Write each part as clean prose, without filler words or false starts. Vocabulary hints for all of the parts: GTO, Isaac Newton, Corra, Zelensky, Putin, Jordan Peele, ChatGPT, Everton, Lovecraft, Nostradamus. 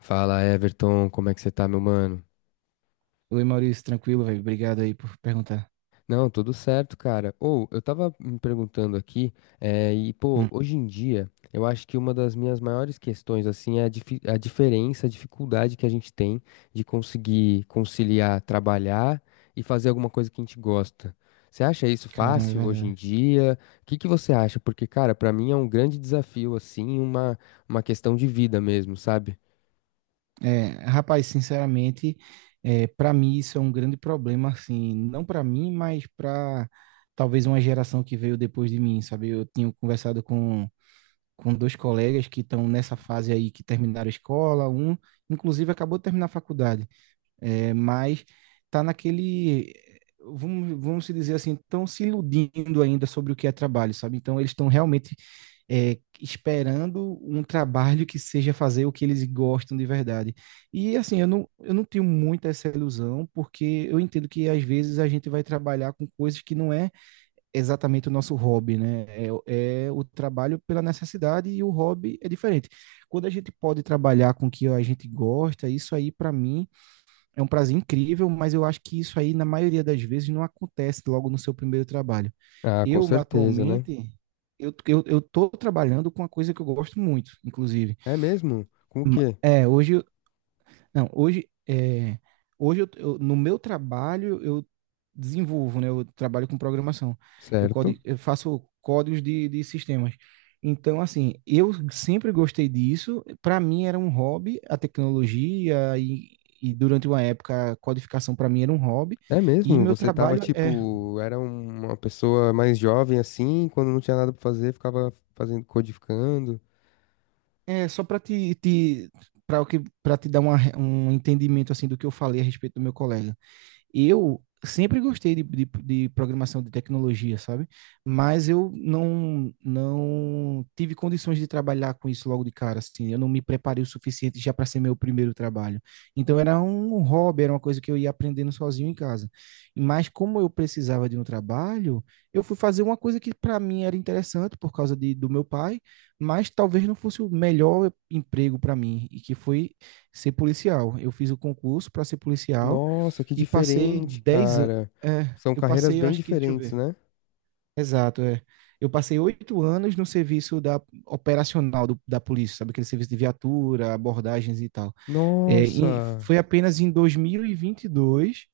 Fala, Everton, como é que você tá, meu mano? Oi, Maurício, tranquilo, velho. Obrigado aí por perguntar. Não, tudo certo, cara. Ou, eu tava me perguntando aqui, e pô, Hum, hoje em dia, eu acho que uma das minhas maiores questões, assim, é a diferença, a dificuldade que a gente tem de conseguir conciliar trabalhar e fazer alguma coisa que a gente gosta. Você acha isso Caramba, é fácil hoje em verdade. dia? O que que você acha? Porque, cara, pra mim é um grande desafio, assim, uma questão de vida mesmo, sabe? É, rapaz, sinceramente, para mim isso é um grande problema, assim, não para mim, mas para talvez uma geração que veio depois de mim, sabe? Eu tinha conversado com dois colegas que estão nessa fase aí, que terminaram a escola, um, inclusive, acabou de terminar a faculdade. É, mas está naquele, vamos se dizer assim, estão se iludindo ainda sobre o que é trabalho, sabe? Então, eles estão realmente esperando um trabalho que seja fazer o que eles gostam de verdade. E assim, eu não tenho muita essa ilusão, porque eu entendo que às vezes a gente vai trabalhar com coisas que não é exatamente o nosso hobby, né? É, é o trabalho pela necessidade e o hobby é diferente. Quando a gente pode trabalhar com o que a gente gosta, isso aí para mim é um prazer incrível, mas eu acho que isso aí, na maioria das vezes, não acontece logo no seu primeiro trabalho. Ah, com Eu, certeza, né? atualmente, eu tô trabalhando com uma coisa que eu gosto muito, inclusive. É mesmo? Com o quê? É, hoje, não, hoje, hoje no meu trabalho eu desenvolvo, né? Eu trabalho com programação. Eu, Certo. codi- eu faço códigos de sistemas. Então, assim, eu sempre gostei disso. Para mim era um hobby, a tecnologia e durante uma época a codificação para mim era um hobby. É E mesmo? meu Você tava trabalho é, tipo, era uma pessoa mais jovem assim, quando não tinha nada pra fazer, ficava fazendo codificando. Só para te para que para te dar um entendimento assim do que eu falei a respeito do meu colega. Eu sempre gostei de programação de tecnologia, sabe? Mas eu não tive condições de trabalhar com isso logo de cara, assim. Eu não me preparei o suficiente já para ser meu primeiro trabalho. Então era um hobby, era uma coisa que eu ia aprendendo sozinho em casa. Mas como eu precisava de um trabalho, eu fui fazer uma coisa que para mim era interessante por causa do meu pai, mas talvez não fosse o melhor emprego para mim, e que foi ser policial. Eu fiz o concurso para ser policial Nossa, que e passei diferente, 10 anos. cara. É, São eu carreiras passei, eu bem acho que, deixa eu diferentes, ver. né? Exato, é. Eu passei 8 anos no serviço da operacional da polícia, sabe? Aquele serviço de viatura, abordagens e tal. É, Nossa. foi apenas em 2022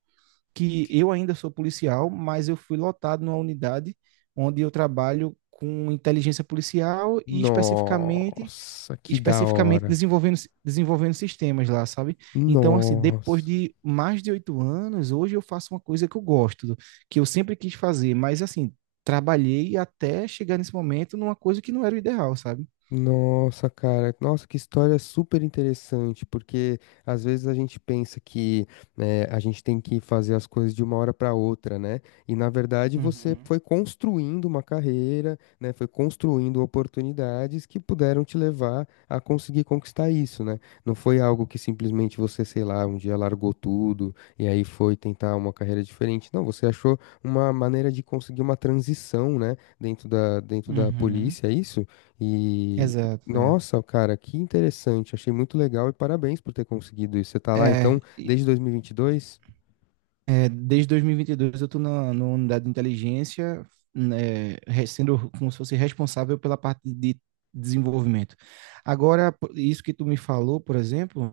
que eu ainda sou policial, mas eu fui lotado numa unidade onde eu trabalho com inteligência policial e especificamente Nossa, que da especificamente hora. desenvolvendo, desenvolvendo sistemas lá, sabe? Então, assim, depois Nossa. de mais de 8 anos, hoje eu faço uma coisa que eu gosto, que eu sempre quis fazer, mas, assim, trabalhei até chegar nesse momento numa coisa que não era o ideal, sabe? Nossa, cara, nossa, que história super interessante, porque às vezes a gente pensa que né, a gente tem que fazer as coisas de uma hora para outra, né? E na verdade você Uhum, foi construindo uma carreira, né? Foi construindo oportunidades que puderam te levar a conseguir conquistar isso, né? Não foi algo que simplesmente você, sei lá, um dia largou tudo e aí foi tentar uma carreira diferente. Não, você achou uma maneira de conseguir uma transição, né? Dentro da uhum. polícia, é isso? E Exato, é. nossa, cara, que interessante. Achei muito legal e parabéns por ter conseguido isso. Você tá lá É, então desde 2022? desde 2022 eu estou na, unidade de inteligência, né, sendo como se fosse responsável pela parte de desenvolvimento. Agora, isso que tu me falou, por exemplo,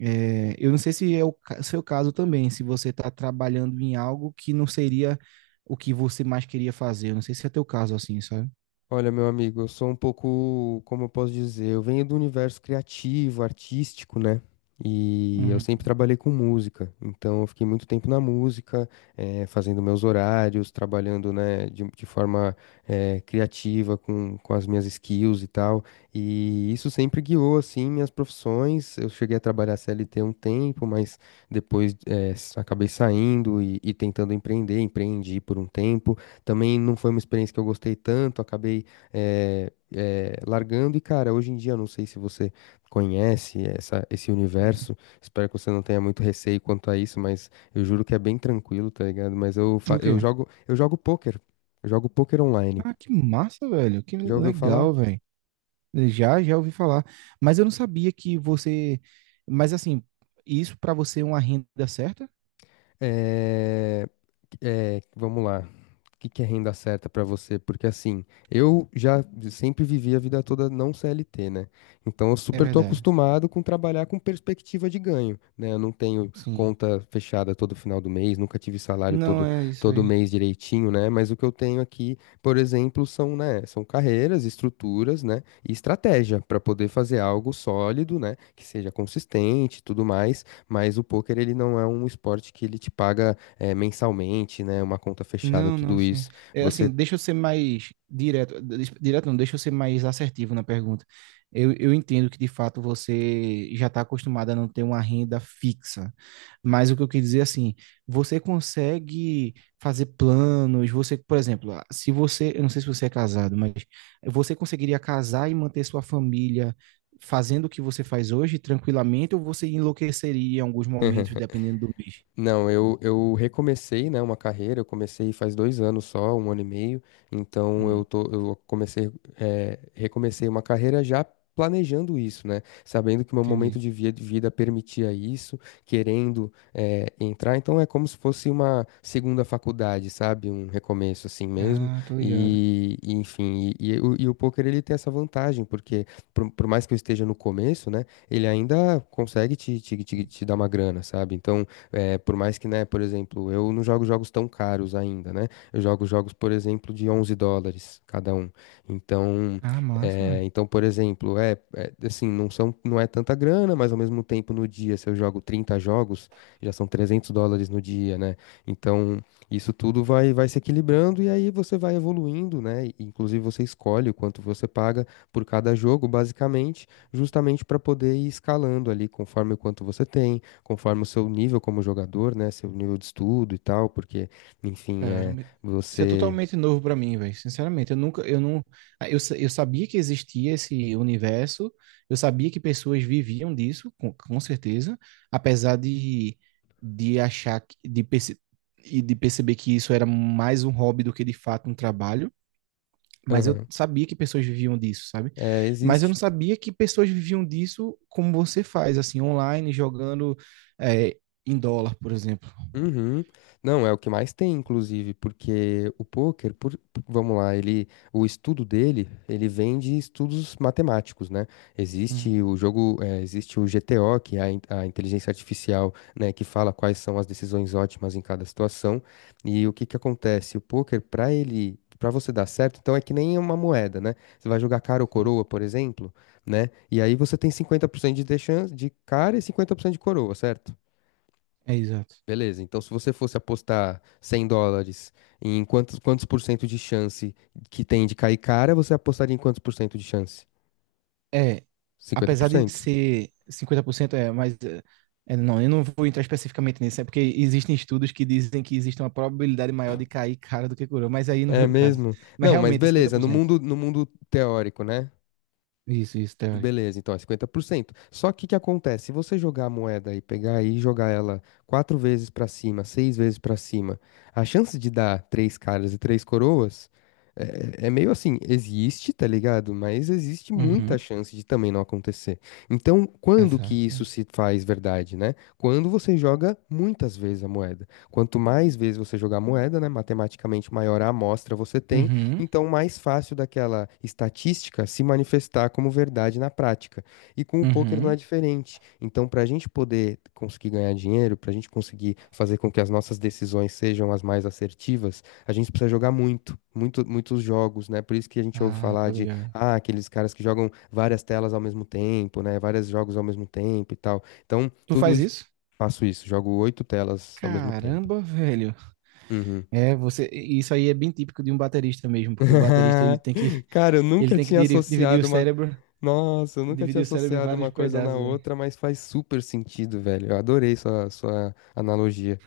eu não sei se é seu caso também, se você está trabalhando em algo que não seria o que você mais queria fazer. Eu não sei se é teu caso assim, sabe? Olha, meu amigo, eu sou um pouco, como eu posso dizer, eu venho do universo criativo, artístico, né? E eu sempre Uhum. trabalhei com música, então eu fiquei muito tempo na música, fazendo meus horários, trabalhando, né, de forma, criativa com as minhas skills e tal. E isso sempre guiou, assim, minhas profissões. Eu cheguei a trabalhar CLT um tempo, mas depois, acabei saindo e tentando empreender, empreendi por um tempo. Também não foi uma experiência que eu gostei tanto, acabei largando. E, cara, hoje em dia, eu não sei se você conhece essa, esse Uhum. universo, espero que você não tenha muito receio quanto a isso, mas eu juro que é bem tranquilo, tá ligado? Mas eu, fa- O quê? Eu jogo pôquer online. Ah, que massa, velho. Que Já ouviu falar? legal, velho. Já ouvi falar. Mas eu não sabia que você. Mas assim, isso para você é uma renda certa? É, é, vamos lá. O que que é renda certa para você? Porque assim, eu já sempre vivi a vida toda não CLT, né? Então eu É super tô verdade. acostumado com trabalhar com perspectiva de ganho, né? Eu não tenho Sim. conta fechada todo final do mês, nunca tive salário Não todo, é isso todo aí. mês direitinho, né? Mas o que eu tenho aqui, por exemplo, né, são carreiras, estruturas, né, e estratégia para poder fazer algo sólido, né, que seja consistente e tudo mais, mas o poker ele não é um esporte que ele te paga mensalmente, né? Uma conta fechada, Não, não, tudo sim. isso. É assim, Você. deixa eu ser mais direto. Direto não, deixa eu ser mais assertivo na pergunta. Eu entendo que de fato você já está acostumada a não ter uma renda fixa. Mas o que eu quis dizer assim, você consegue fazer planos, você, por exemplo, ah, se você, eu não sei se você é casado, mas você conseguiria casar e manter sua família fazendo o que você faz hoje tranquilamente, ou você enlouqueceria em alguns momentos, dependendo do mês? Não, eu recomecei, né, uma carreira, eu comecei faz 2 anos só, um ano e meio, então eu Hum, tô, eu comecei, recomecei uma carreira já planejando isso, né, sabendo que o meu momento Entendi. de vida permitia isso, querendo, entrar, então é como se fosse uma segunda faculdade, sabe, um recomeço assim mesmo, Ah, tô ligado. e enfim, e o poker ele tem essa vantagem, porque por mais que eu esteja no começo, né, ele ainda consegue te dar uma grana, sabe, então por mais que, né, por exemplo, eu não jogo jogos tão caros ainda, né? Eu jogo jogos, por exemplo, de 11 dólares cada um. Então, Ah, é, massa, então por exemplo, assim, não são, não é tanta grana, mas ao mesmo tempo no dia, se eu jogo 30 jogos, já são 300 dólares no dia, né? Então, isso tudo vai se equilibrando e aí você vai evoluindo, né? E, inclusive, você escolhe o quanto você paga por cada jogo, basicamente, justamente para poder ir escalando ali conforme o quanto você tem, conforme o seu nível como jogador, né? Seu nível de estudo e tal, porque, enfim, é caramba, isso é você. totalmente novo pra mim, velho. Sinceramente, eu nunca, eu não, ah, eu, sa- eu sabia que existia esse universo, eu sabia que pessoas viviam disso, com certeza, apesar de achar, e de perceber que isso era mais um hobby do que de fato um trabalho, mas eu Aham. sabia que pessoas viviam disso, sabe? É, Mas eu existe. não sabia que pessoas viviam disso como você faz, assim, online, jogando, eh, em dólar, por exemplo. Uhum. Não, é o que mais tem, inclusive, porque o pôquer, por- vamos lá, ele, o estudo dele, ele vem de estudos matemáticos, né? Uhum, Existe o jogo, existe o GTO, que é a inteligência artificial, né, que fala quais são as decisões ótimas em cada situação. E o que que acontece? O pôquer, para ele, para você dar certo, então é que nem uma moeda, né? Você vai jogar cara ou sim. coroa, por exemplo, né? E aí você tem 50% de chance de cara e 50% de coroa, certo? É exato. Beleza, então se você fosse apostar US$ 100 em quantos por cento de chance que tem de cair cara, você apostaria em quantos por cento de chance? É, cinquenta por apesar de cento ser 50%, é, mas não, eu não vou entrar especificamente nisso, é porque existem estudos que dizem que existe uma probabilidade maior de cair cara do que coroa, mas aí não É veio um caso. mesmo? Mas Não, mas realmente é cinquenta beleza, por no cento. mundo, no mundo teórico, né? Isso, isso, teórico. Beleza, então é 50%. Só que o que acontece? Se você jogar a moeda e pegar e jogar ela quatro vezes pra cima, seis vezes pra cima, a chance de dar três caras e três coroas é, é meio assim, existe, tá ligado? Mas existe muita Uhum, chance de também não acontecer. Então, quando que exato. isso se faz verdade, né? Quando você joga muitas vezes a moeda. Quanto mais vezes você jogar a moeda, né, matematicamente maior a amostra você tem Uhum, então, mais fácil daquela estatística é se manifestar como verdade na prática. E com o poker não é uhum. diferente. Então, para a gente poder conseguir ganhar dinheiro, para a gente conseguir fazer com que as nossas decisões sejam as mais assertivas, a gente precisa jogar muito, muito, muitos jogos, né? Por isso que a gente ouve Ah, tô falar de ligado. ah, aqueles caras que jogam várias telas ao mesmo tempo, né? Vários jogos ao mesmo tempo e tal. Então, Tu tudo faz isso, isso? faço isso, jogo oito telas ao mesmo tempo. Caramba, velho. Uhum. É, você, isso aí é bem típico de um baterista mesmo, porque o baterista ele tem que Cara, eu ele nunca tem que tinha dividir o associado uma. cérebro, Nossa, eu nunca tinha dividir o cérebro em associado vários uma coisa na pedaços, hein. outra, mas faz super sentido, velho. Eu adorei sua analogia.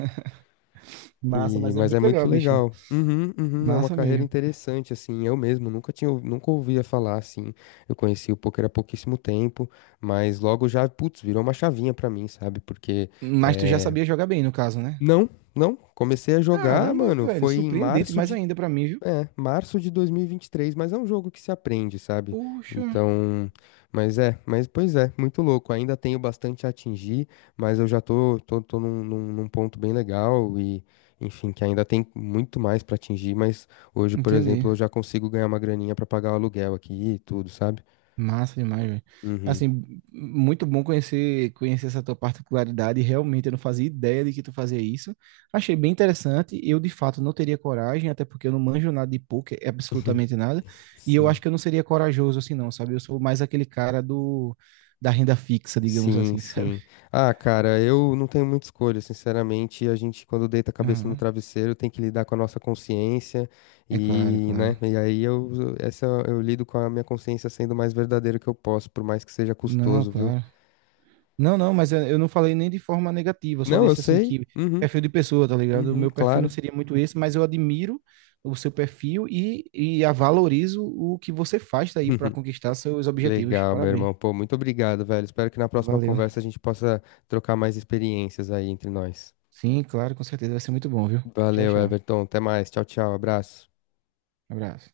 Massa, E... mas é Mas é muito muito legal, bicho. legal. Uhum, uhum, é uma Massa carreira mesmo. interessante, assim. Eu mesmo nunca tinha, nunca ouvia falar, assim. Eu conheci o poker há pouquíssimo tempo, mas logo já, putz, virou uma chavinha pra mim, sabe? Porque. Mas tu já sabia jogar bem, no caso, né? Não, não. Comecei a jogar, Caramba, mano. velho, Foi em surpreendente março mais de. ainda pra mim, viu? É, março de 2023, mas é um jogo que se aprende, sabe? Puxa, Então, mas é, mas pois é, muito louco. Ainda tenho bastante a atingir, mas eu já tô num ponto bem legal e, enfim, que ainda tem muito mais pra atingir, mas hoje, por entendi. exemplo, eu já consigo ganhar uma graninha pra pagar o aluguel aqui e tudo, sabe? Massa demais, velho. Uhum. Assim, muito bom conhecer essa tua particularidade. Realmente eu não fazia ideia de que tu fazia isso. Achei bem interessante. Eu, de fato, não teria coragem, até porque eu não manjo nada de poker, absolutamente nada. E eu acho Sim. que eu não seria corajoso assim, não, sabe? Eu sou mais aquele cara do da renda fixa, digamos Sim, assim, sabe? sim. Ah, cara, eu não tenho muita escolha, sinceramente. A gente, quando deita a cabeça no Aham. travesseiro, tem que lidar com a nossa consciência É claro, é e, né? claro. E aí eu, essa eu lido com a minha consciência sendo o mais verdadeiro que eu posso, por mais que seja Não, é custoso, viu? claro. Não, não, mas eu não falei nem de forma negativa, eu só Não, eu disse assim sei. que Uhum, perfil de pessoa, tá ligado? O uhum, meu perfil não claro. seria muito esse, mas eu admiro o seu perfil e a valorizo o que você faz daí para conquistar seus objetivos. Legal, meu Parabéns. irmão. Pô, muito obrigado, velho. Espero que na próxima Valeu. conversa a gente possa trocar mais experiências aí entre nós. Sim, claro, com certeza vai ser muito bom, viu? Tchau, Valeu, tchau. Everton. Até mais. Tchau, tchau. Abraço. Abraço.